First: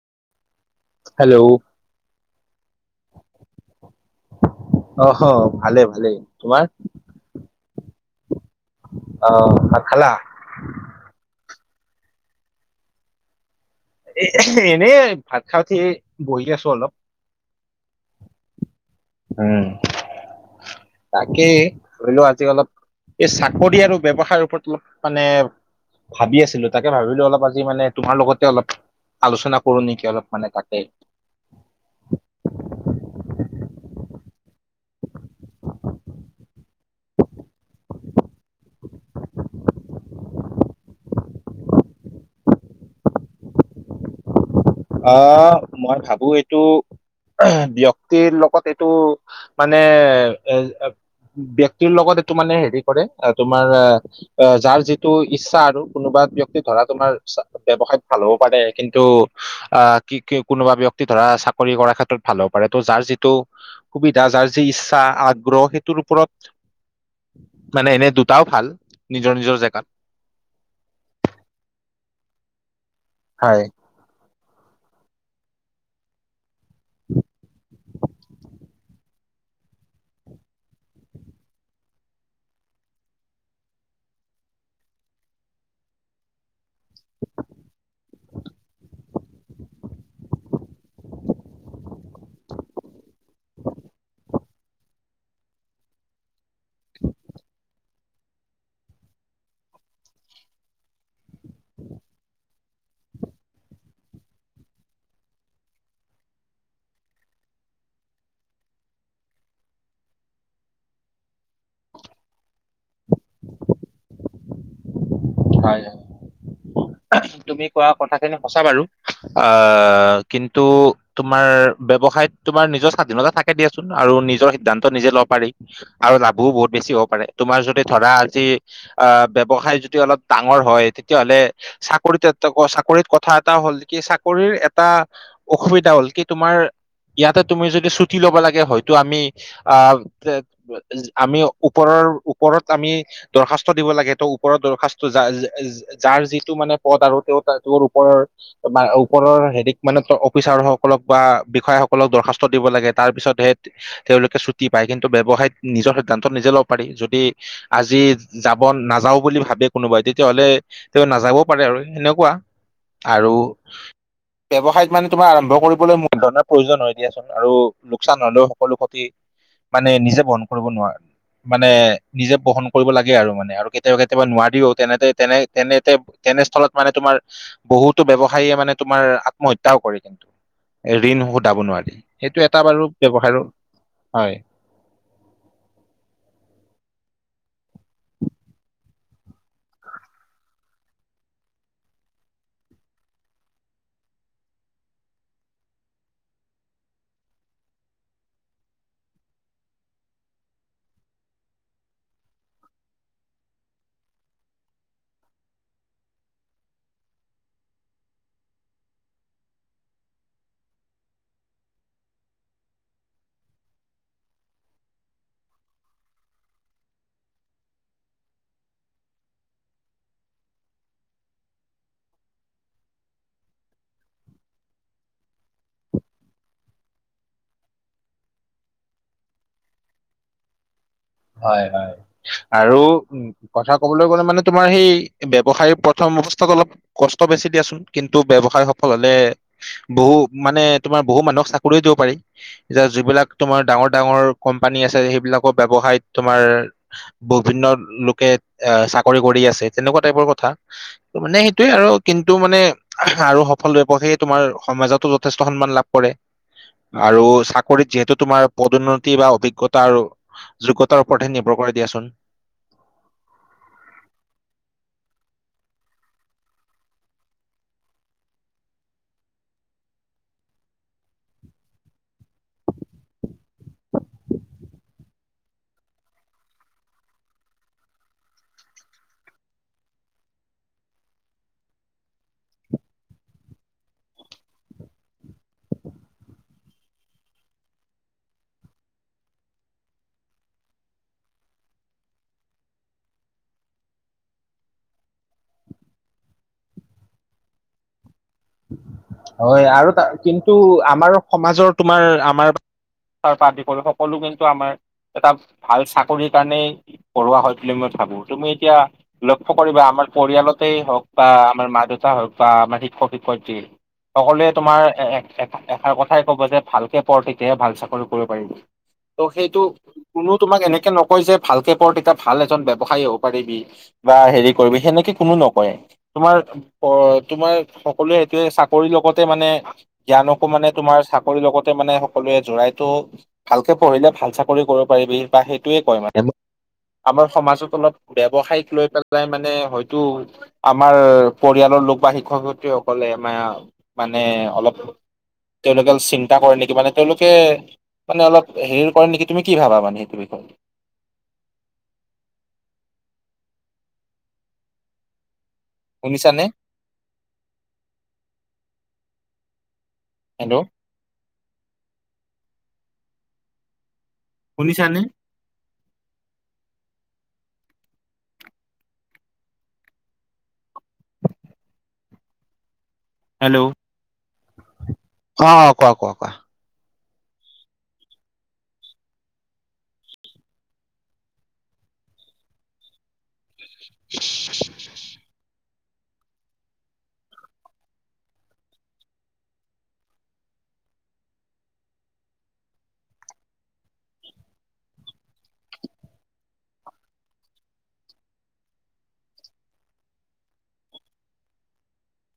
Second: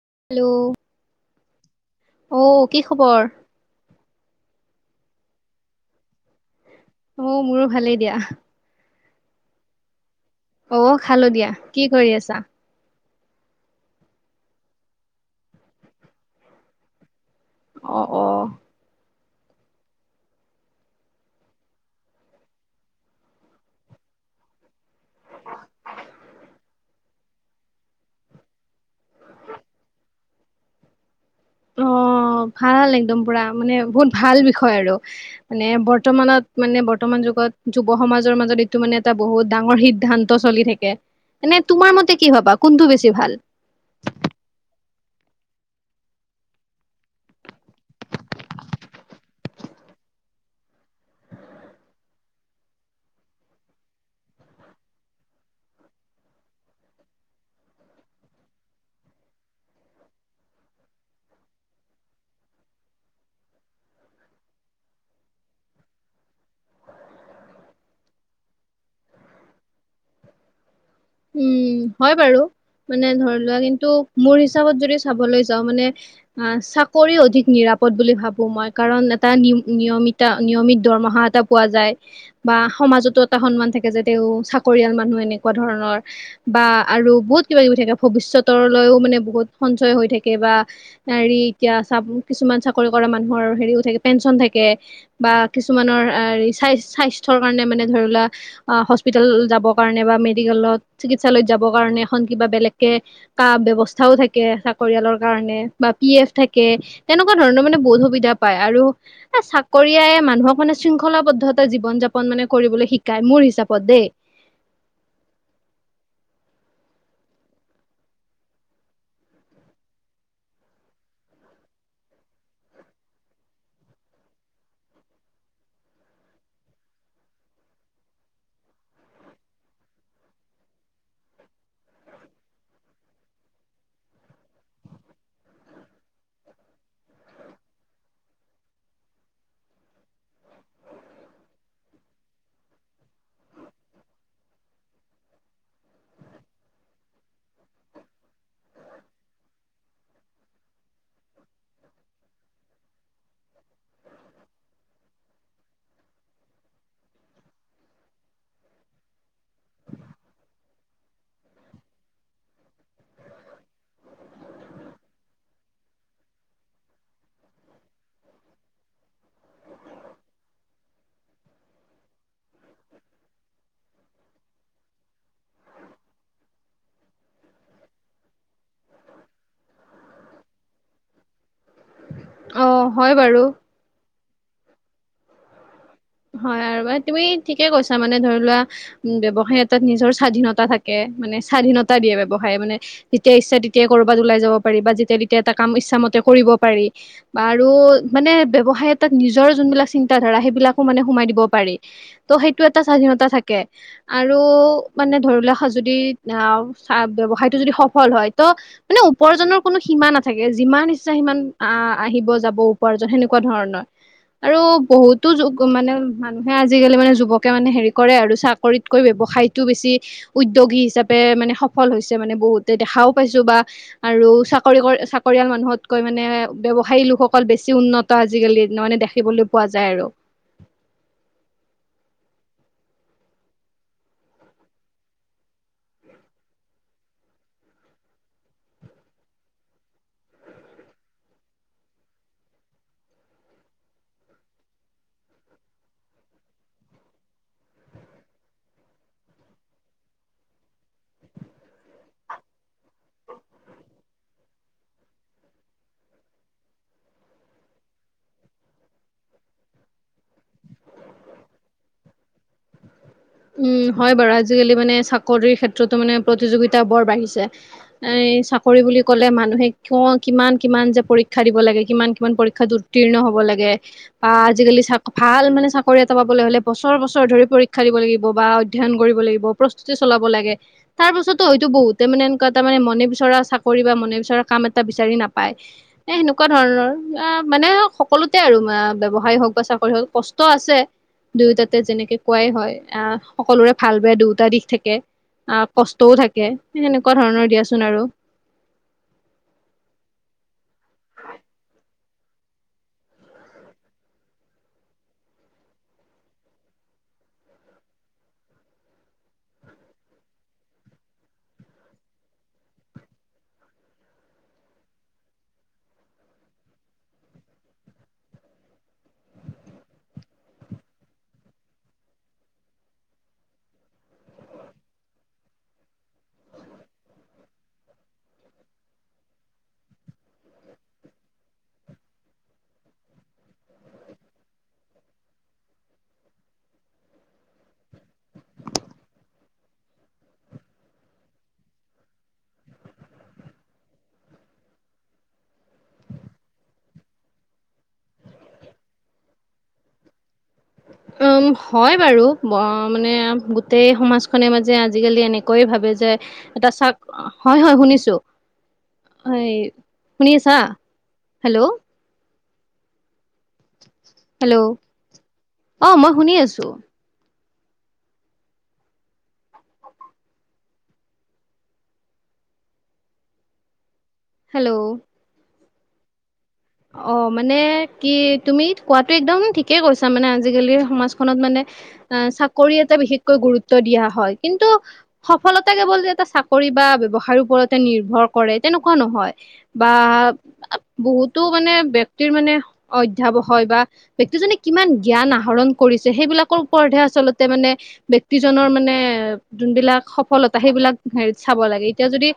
Hello hello অ কি খবৰ? অহ হ ভালেই ভালেই তোমাৰ? মো মোৰো ভালেই দিয়া অ ভাত খালা? অ' খালো দিয়া। কি কৰি আছা? এ এনেই ভাত খাওঁতে বহি আছো অলপ অ অ উম তাকে ধৰিলো আজি অলপ এই চাকৰি আৰু ব্যৱসায়ৰ ওপৰত অলপ মানে ভাবি আছিলো তাকে ভাবিলো অলপ আজি মানে তোমাৰ লগতে অলপ আলোচনা কৰো নেকি অলপ মানে তাকে অ অ ভাল একদম পোৰা মানে বহুত ভাল বিষয় আৰু মানে বৰ্তমানত মানে বৰ্তমানৰ যুগত যুৱ সমাজৰ মাজত এইটো মানে এটা বহুত ডাঙৰ সিদ্ধান্ত চলি থাকে এনে তোমাৰ মতে কি ভবা কোনটো বেছি ভাল অ মই ভাবো এইটো ব্যক্তিৰ লগত এইটো মানে এ ব্যক্তিৰ লগত এইটো মানে হেৰি কৰে তোমাৰ যাৰ যিটো ইচ্ছা আৰু কোনোবা ব্যক্তি ধৰা তোমাৰ ব্যৱসায়ত ভাল হ'ব পাৰে কিন্তু আহ কি কোনোবা ব্যক্তি ধৰা চাকৰি কৰাৰ ক্ষেত্ৰত ভাল হ'ব পাৰে ত' যাৰ যিটো সুবিধা তাৰ যি ইচ্ছা আগ্ৰহ সেইটোৰ ওপৰত মানে এনে দুটাও ভাল নিজৰ নিজৰ জেগাত উম হয় বাৰু মানে ধৰি লোৱা হয় কিন্তু মোৰ হিচাপ ত যদি চাবলৈ যাওঁ মানে অ চাকৰি অধিক নিৰাপদ বুলি ভাবো মই কাৰণ এটাম নিয়মিতা নিয়মিত দৰমহা এটা পোৱা যায় বা সমাজতো এটা সন্মান থাকে যে তেওঁ চাকৰিয়াল মানুহ এনেকুৱা ধৰণৰ বা আৰু বহুত কিবা কিবি থাকে ভৱিষ্যতৰলৈও মানে বহুত সঞ্চয় হৈ থাকে বা হেৰি এতিয়া চা কিছুমান চাকৰি কৰা মানুহৰ হেৰি থাকে পেঞ্চন থাকে বা কিছুমানৰ স্বাস্থৰ কাৰণে মানে ধৰিলোৱা হস্পিতেল যাবৰ কাৰণে বা মেডিকেলত চিকিৎসালয়ত যাব কাৰণে এখন কিবা বেলেগকে ক ব্যৱস্থাও থাকে চাকৰিয়ালৰ কাৰণে বা পি এফ থাকে তেনেকুৱা ধৰণৰ মানে বহুত সুবিধা পায় আৰু এ চাকৰিয়াই মানুহক মানে শৃংখলাবদ্ধতা জীৱন যাপন মানে কৰিবলৈ শিকাই মোৰ হিচাপত দেই [unintelligible] [unintelligible] তুমি কোৱা কথাখিনি সঁচা বাৰু অ কিন্তু তোমাৰ ব্যৱসায়ত তোমাৰ নিজৰ স্বাধীনতা থাকে দিয়াচোন আৰু নিজৰ সিদ্ধান্ত নিজে লব পাৰি আৰু লাভোও বহুত বেছি হ'ব পাৰে তোমাৰ যদি ধৰা আজি অ ব্যৱসায় যদি অলপ ডাঙৰ হয় তেতিয়াহলে চাকৰিত এটা চাকৰিত কথা এটা হ'ল কি চাকৰিৰ এটা অসুবিধা হ'ল কি তোমাৰ ইয়াতে তুমি যদি ছুটি ল'ব লাগে হয়তো আমি আহ আমি এ ওপৰৰ ওপৰত আমি দৰ্খাস্ত দিব লাগেটো ওপৰত দৰ্ষা ত য যাৰ যিটো মানে পথ আৰু তেওঁ তৰ ওপৰৰ ওপৰৰ হেৰিত মানে অফিচাৰ সকলক বা বিষয়াসকলক দৰ্খাস্ত দিব লাগে, তাৰ পিছতহে তেওঁলোকে ছুটি পায় কিন ব্যৱসায়ত নিজৰ সিদ্ধান্ত নিজে ল'ব পাৰি, যদি আজি যাব নাযাও বুলি ভাবি কোনোবাই তেতিয়াহলে তেওঁ নাযাব পাৰে আৰু এনেকুৱা আৰু ব্যৱসায়ত মানে তোমাৰ আৰম্ভ কৰিবলৈ মূলধৰণৰ প্ৰয়োজন হয় দিয়াচোন আৰু লোকচান হলেও সকলো ক্ষতি মানে নিজে বহন কৰিব নোৱাৰা মানে নিজে বহন কৰিব লাগে আৰু মানে আৰু কেতিয়াবা কেতিয়াবা নোৱাত তেনেনে তেনেতে তেনেস্থলত মানে তোমাৰ বহুতো ব্যৱসায়ে মানে তোমাৰ আত্ম হত্যাও কৰে, কিন্তু ঋণ সুধাব নোৱাৰি। সেইটো এটা অ বাৰু হয় ব্যৱসাৰো বাৰু হয়। হয় আৰু তুমি ঠিকে কৈছা মানে ধৰি লোৱা ব্যৱসায় এটাত নিজৰ স্বাধীনতা থাকে মানে স্বাধীনতা দিয়ে ব্যৱসায়ে মানে, যেতিয়া ইচ্ছা তেতিয়া কৰবাত ওলাই যাব পাৰিবা যেতিয়া তেতিয়া এটা কাম ইচ্ছা কৰিব পাৰি আৰু মানে ব্যৱসায় এটাত নিজৰ যোনবিলাক চিন্তা- ধাৰা সেইবিলাক হ মানে সোমায় দিব পাৰি, ত সেইটো এটা স্বাধীনতা থাকে, আৰু মানে ধৰি লোৱা সাজু দি আহ চা ব্যৱসায়টো যদি সফল হয়, ত মানে উপাৰ্জনৰ কোনো সীমা নাথাকে যিমান নিচা সিমান আহ আহিব যাব উপাৰ্জন সেনেকুৱা ধৰণৰ, আৰু বহুতো যো মানে মানুহে আজিকালি মানে যুৱকে মানে হেৰি কৰে আৰু চাকৰিতকৈ বৱসায়টো বেছি উদ্য দ্যোগী হিচাপে মানে সফল হৈছে মানে বহুতে দেখাও পাইছো বা আৰু চাকৰি কৰে চাকৰিয়াল মানু্ হতকৈ মানে ব্যৱসায়ী লোকসকল বেছি উন্নত আজিকালি মানে দেখিবলৈ পোৱা যায় আৰু। হয় হয় আৰু উম কথা কবলৈ গলে মানে তোমাৰ সেই ব্যৱসায় প্ৰথম অৱস্থা অলপ কষ্ট বেছি দিয়াচোন কিন্তু ব্যৱসায় সফল হলে বহু মানে তোমাৰ বহু মানুহক চাকৰি দ ব পাৰি, এতিয়া যিবিলাক তোমাৰ ডাঙৰ- ডাঙৰ কম্পানী আছে, সেইবিলাকক ব্যৱসায় তোমাৰ বিভিন্ন লোকে এ চাকৰি কৰি আছে, তেনেকুৱা টাইপৰ কথা। মানে সেইটোৱে আৰু কিন্তু মানে আৰু সফল হৈ প সে তোমাৰ সমাজতো যথেষ্ট সন্মান লাভ কৰে। আৰু চাকৰিত যিহেতু তোমাৰ পদোন্নতি বা অভিজ্ঞতাৰ যুগত নিৰ্ভৰ কৰে দিয়াচোন। উম হয় বাৰু আজিকালি মানে চাকৰিৰ ক্ষেত্ৰতো মানে প্ৰতিযোগিতা বৰ বাঢ়িছে। এই ই চাকৰি বুলি ক'লে মানুহে কিয় কিমান কিমান যে পৰীক্ষা দিব লাগে কিমান কিমান পৰীক্ষাত উত্তীৰ্ণ হ হব লাগে বা আজিকালি চা ভাল মানে চাকৰি এটা পাব হলে বছৰ বছৰ ধৰি পৰীক্ষা দিব লাগে ব বা অধ্যয়ন কৰিব লাগিব প্ৰস্তুতি চলাব লাগে, তাৰ পাছতো হয়তো বহুতে মানে এনুকুৱা তাৰমানে মনে ধৰা চাকৰি বা মনে বিচৰা কাম এটা বিচাৰি নাপায়, এ সেনেকুৱা ধৰণৰ আ মানে সকলো আচলতে আৰু আ ব্যৱসায় হওক বা চাকৰি হওক কষ্ট আছে, দুয়োটাতে যেনেকে কোৱাই হয়। আহ সকলোৰে ভাল বেয়া দুয়োটা দিশ থাকে। আহ কষ্টও থাকে, সেনেকুৱা ধৰণৰ দিয়াচোন আৰু। হয় আৰু ত কিন্তু আমাৰ সমাজৰ তোমাৰ আমাৰ তাৰ পৰা আদি কৰি সকলো কিন্তু আমাৰ এটা ভাল চাকৰিৰ কাৰণেই পঢ়োৱা হয় বুলি মই ভাবো, তুমি এতিয়া লক্ষ্য কৰিবা আমা আমাৰ পৰিয়ালতেই হওক বা আমাৰ মা- দেউতা হওক বা আমাৰ শিক্ষক - শিক্ষয়িত্ৰী সকলোৱে তোমাৰ এ এষাৰ কথাই কব যে ভালকে পঢ় থিকহে ভাল চাকৰি কৰিব পাৰিব। ত' সেইটো কোনো তোমাক এনেকে নকয় যে ভালকে পঢ় তেতিয়া ভাল এজন ব্যৱসায়ী হ'ব পাৰিবি। বা হেৰি কৰিবি সেনেকে কোনো নকয়ে, তোমাৰ তোমাৰ সকলোৱে সেইটোৱে চা কৰিৰ লগতে মানে জ্ঞানকো মানে তোমাৰ চাকৰিৰ লগতে মানে সকলোৱে জোৰাইতো ভালকে পঢ়িলে ভাল চাকৰি কৰিব পাৰিবি বা সেইটোৱে কয় মানে আমাৰ সমাজত অলপ ব্যৱসায়িক লৈ পেলাই মানে হয়তো আমাৰ পৰিয়ালৰ লোক বা শিক্ষক -শিক্ষয়িত্ৰীসকলে আমাৰ মানে অলপ তেওঁলোকে চিন্তা কৰে নেকি মানে তেওঁলোকে মানে অলপ হেৰি কৰে নেকি তুমি কি ভাবা মানে সেইটো বিষয়ে? [inaudible] [inaudible] উম হয় বাৰু মানে গোটেই সমাজখনে মাজে আজিকালি এনে কৈ ভাবে যে শুনিছানে এটা চাক হয় হয় শুনিছো এই শুনিয়ছা হেল্ল' হেল্ল' হেল্ল' শুনিছানে অ মই শুনি আছো হেল্ল' হেল্ল' অ কোৱা কোৱা কোৱা অ মানে কি তুমি কোৱাটো একদম ঠিকেই কৈছা মানে আজিকালি সমাজখনত মানে আহ চাকৰি এটা বিশেষকৈ গুৰুত্ব দিয়া হয় কিন্তু সফলত টা কেৱল যে এটা চাকৰি বা ব্যৱসায় ওপৰতে নিৰ্ভৰ কৰে তেনেকুৱা নহয় বা বহুত টো মানে ব্য়ক্তিৰ মানে অধ্য়াৱ হয় বা ব্ক্তিজনে কিমান জ্ঞান আহৰণ কৰিছে সেইব ক ওে আচলতে মানে ব্যক্তিজনৰ মানে যোনবিলাক সফলতা সেইবিলাক হ চাব লাগে এতিয়া যদি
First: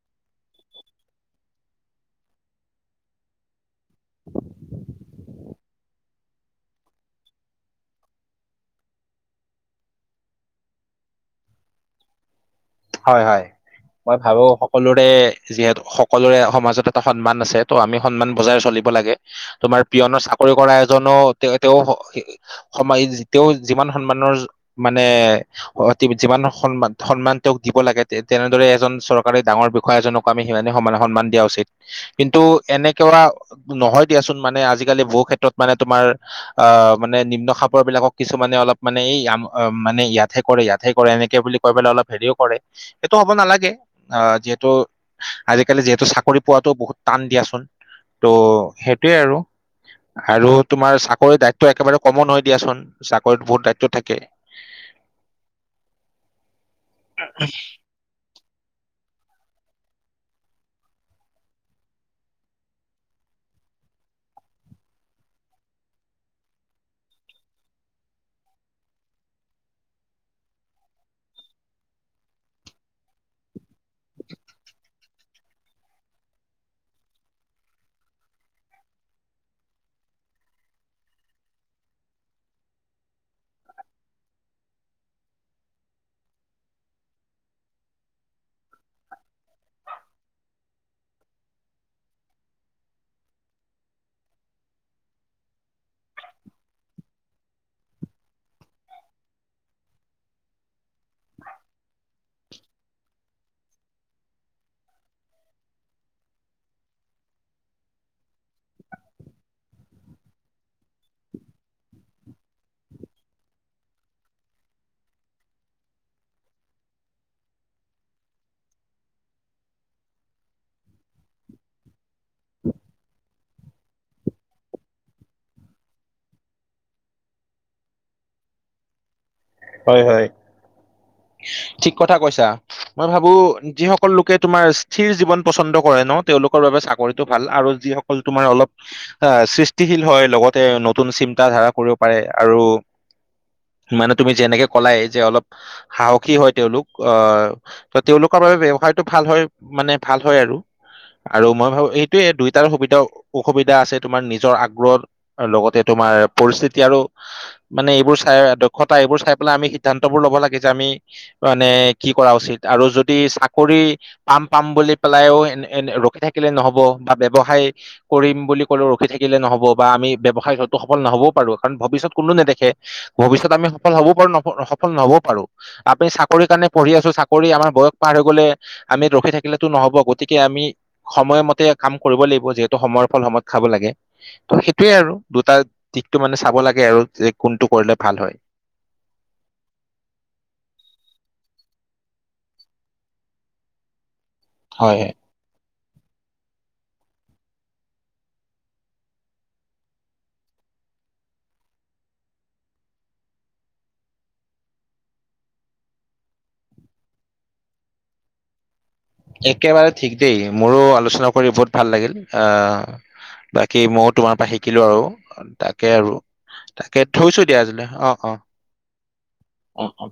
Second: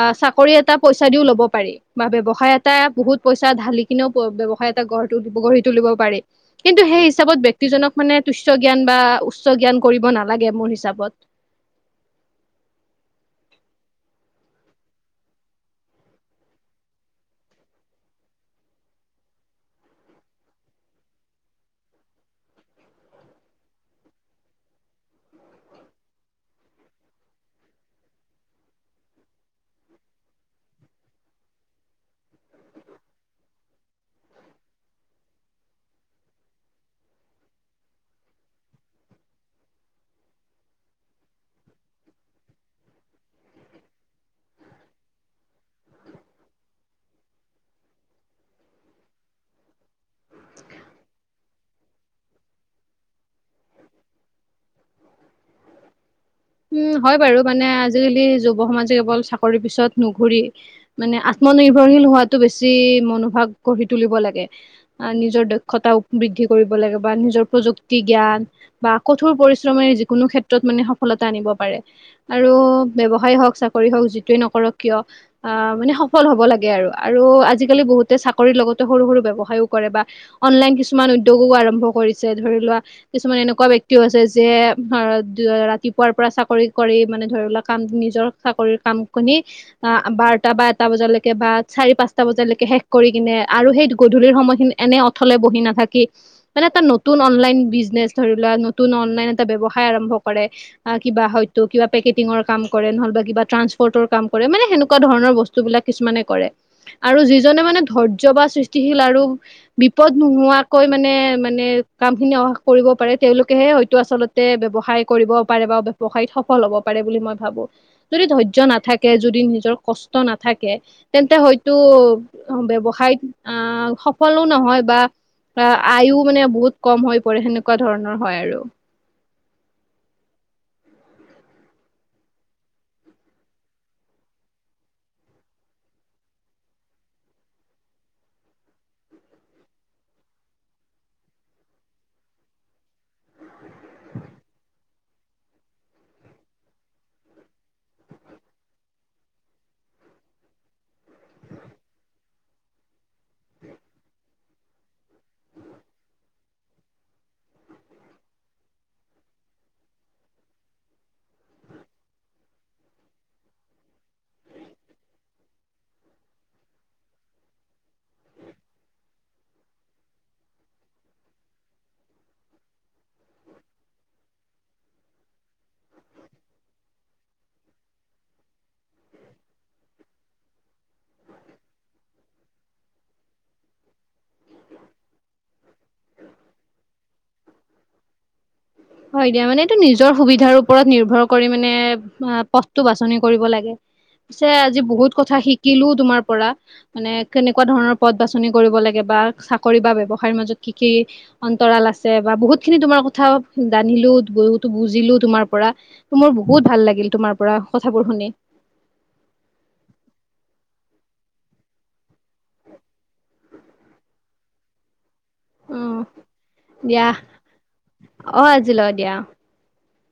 আ চাকৰি এটা পইচা দিও ল'ব পাৰি বা ব্যৱসায় এটা বহুত পইচা ঢালি কিনেও ব্যৱসায় এটা গঢ় দিব গঢ়ি তুলিব পি কিন্তু সেই হিচাপত ব্যক্তিজনক মানে তুচ জ্ঞান বা উচ্চ জ্ঞান কৰিব নালাগে মোৰ হিচাপত হয় হয় মই ভাবো সকলোৰে যিহেতু সকলোৰে সমাজত এটা সন্মান আছে ত' আমি সন্মান বজাই চলিম হবলগা তোমাৰ পিয়নৰ চাকৰি কৰা এজনী সমি [unintelligible] সন্মানৰ মানে অতি যিমান সন্মান সন্মান দিব লাগে তে তেনেদৰে এজন চৰকাৰী ডাঙৰ বিষয়া এজনক আমি সিমান সমান সন্মান দিয়া উচিত কিন্তু অ কেনে কৰা নয় দিয়ক চূণ মানে আজিকালি বহু ক্ষেত্ৰত মানে তোমাৰ মানে খাপৰ বিলাকক কিছুমানে অলপ মানে এই মানে ইয়াতে কৰে ইয়াতে কৰে এনেকে বুলি কৈ পেললে অলপ হেৰিও সেইটো হ'ব নালাগে অ যিহেতু আজিকালি যিহেতু চাকৰি পোৱাতো বহুত টান দিয়া। ত সেইটোয়ে আৰু আৰু তোমাৰ চাকৰি দিত একেবাৰে কমন হৈ দিয়াচোন চাকৰিত বহুত দায়িত্ব থাকে। উম হয় বাৰু মানে আজিকালি সমাজে কেৱল চাকৰিৰ পিছত নুঘুৰি মানে আত্মনিৰ্ভৰশীল হোৱাাতটো বেছি মনোভাৱ গঢ়ি তুলিব লাগে আহ নিজৰ দক্ষতা বৃদ্ধি কৰিব লাগে বা নিজৰ প্ৰযুক্তি জ্ঞান বা কঠোৰ পৰিশ্ৰমে যিকোনো ক্ষেত্ৰত মানে সফলতা আনিব পাৰে আৰু ব্যবসায় হওঁক চৰি হওক যিটোৱে নকৰক কিয় অ মানে সফল হব লাগে আৰু আজিকালি বহুতে চাকৰি লগতে সৰু সৰু ব্যয়ৱসায়ও কৰে বা অনলাইন কিছুমান উদ্যোগও আৰম্ভ কৰিছে ধৰি লোৱা কিছুমান এনেকুৱা ব্যক্তিও আছে যে ৰাতিপুৱাৰ পৰা চাকৰি কৰি মানে ধৰিলা কাম চাকৰি পাম শুনি বাৰ টাৰ পৰা এটা লৈ বা চাৰি পাঁচটা লেকে শেষ কৰি [unintelligible] কিনে আৰু সেই গধূলি সময়খিনি এনে অথলে বহি নাথাকি মানে এটা নতুন অনলাইন বিজনেচ ধৰি লোৱা নতুন অনলাইন এটা ব্যৱসায় আৰম্ভ কৰে, কিবা হয়টো কিবা পেকেটিং ৰ কাম কৰে নহ কিবা ট্ৰসপৰ্ত ৰ কাম কৰে মানে সেনেকুৱা ধৰণৰ বস্তু বিলাক কিছুমানে কৰে আৰু যিজনে মানে ধৰ ধ্য পা সৃষ্টিশীল আৰু বিপদ নোহোৱাকৈ মানে মানে কামখিনি অহা কৰিব পাৰে তেওঁলোকেহে হয়তো আচলতে ব্যৱসায় কৰিব পাৰে বা ব্যৱসায়ত সফল হ'ব পাৰে বুলি মই ভাবোঁ। যদি ধৈৰ্য্য নাথাকে যদি নিজৰ কষ্ট নাথাকে তেন্তে হয়তো ব্য়ৱসায়ত অ সফলো নহয় বা আয়ও মানে বহুত কম হৈ পৰে সেনেকা এনেকুৱা ধৰণৰ হয় আৰু হয় হয়। উ [unintelligible] ঠিক কথা কৈছা মই ভাবো যিসকল লোকে তোমাৰ স্থিৰ জীৱন পছন্দ কৰে ন তেওঁলোক চৰিটো ভাল আৰু যিসকল তমাৰ অল সৃষ্টি হয় লগ নতু চি ধ কৰিব পাৰে আৰু মে তি যেনেকে কলাই যে অলপ সাহসী হয় তেওঁলোক অ ত তেওঁলোকৰ বাবে ব্যবসায়টো ভাল ভাল হয় মানে ভাল হয় আৰু আৰু মই ভাবো এইটোয়ে দুইটাৰ সুবিধা অসুবিধা আছে তোমাৰ নিজৰ আগ্ৰহৰ লগতে তোমাৰ তোমাৰ পৰিস্থিতি আৰু মানে এইবোৰ চাই সদায় এইবোৰ চাই পেলাই আমি সিদ্ধান্ত বোৰ ল'ব লাগে যে আমি মানে কি কৰা উচিত আৰু যদি চাকৰি যি পাম পাম বুলি পেলাইও এ ৰখি থাকিলে নহব বা ব্যৱসায় কৰিম বুলি ক ৰখি থাকিলে নহব বা আমি ব্যৱসায় কতো সফল নহব পাৰো কাৰণ ভৱিষ্যত কোনো নেদেখে ভৱিষ্যত আমি সফল হ'ব পাৰো ন সফল হব পাৰো আমি চাকৰি কাৰণে পঢ়ি আছো চাকৰি আমাৰ বয়স পাৰ হৈ গ'লে আমি ৰখি থাকিলেতো নহব গোট গতিকে আমি সময়মতে কাম কৰিব লাগিব যিহেতু সময়ৰ ফল সময়ত খাব লাগে ত সেইটোয়ে আৰু দুটা দিশটো মানে চাব লাগে আৰু যে কোনটো কৰিলে ভাল হয় হয় দিয়া মানে এইটো নিজৰ সুবিধাৰ ওপৰত নিৰ্ভৰ কৰি মানে পথটো বাছনি কৰিব লাগে পিছে আজি হয় বহুত কথা শিক শিকিলো তোমাৰ পৰা মানে কেনেকুৱা ধৰণৰ পদ বাছনি কৰিব লাগে বা চাকৰি বা ব্যৱসায়ৰ মাজত কি কি অন্তৰাল আছে বা বহুত খিনি তোমাৰ কথা জানিলো বহুতো বুজিলো তোমাৰ পৰা মোৰ বহুত ভাল লাগিল তোমাৰ পৰা কথাবোৰ শুনি [inaudible] [inaudible] একেবাৰে ঠিক দেই মোৰো আলোচনা কৰি বহুত ভাল লাগিল আহ বাকী মইো তোমাৰ পৰা শিকিলো আৰু তাকে উম আৰু তাকে দিয়া থৈছো দিয়া আজিলৈ অ অ আজিলৈ দিয়া অ অ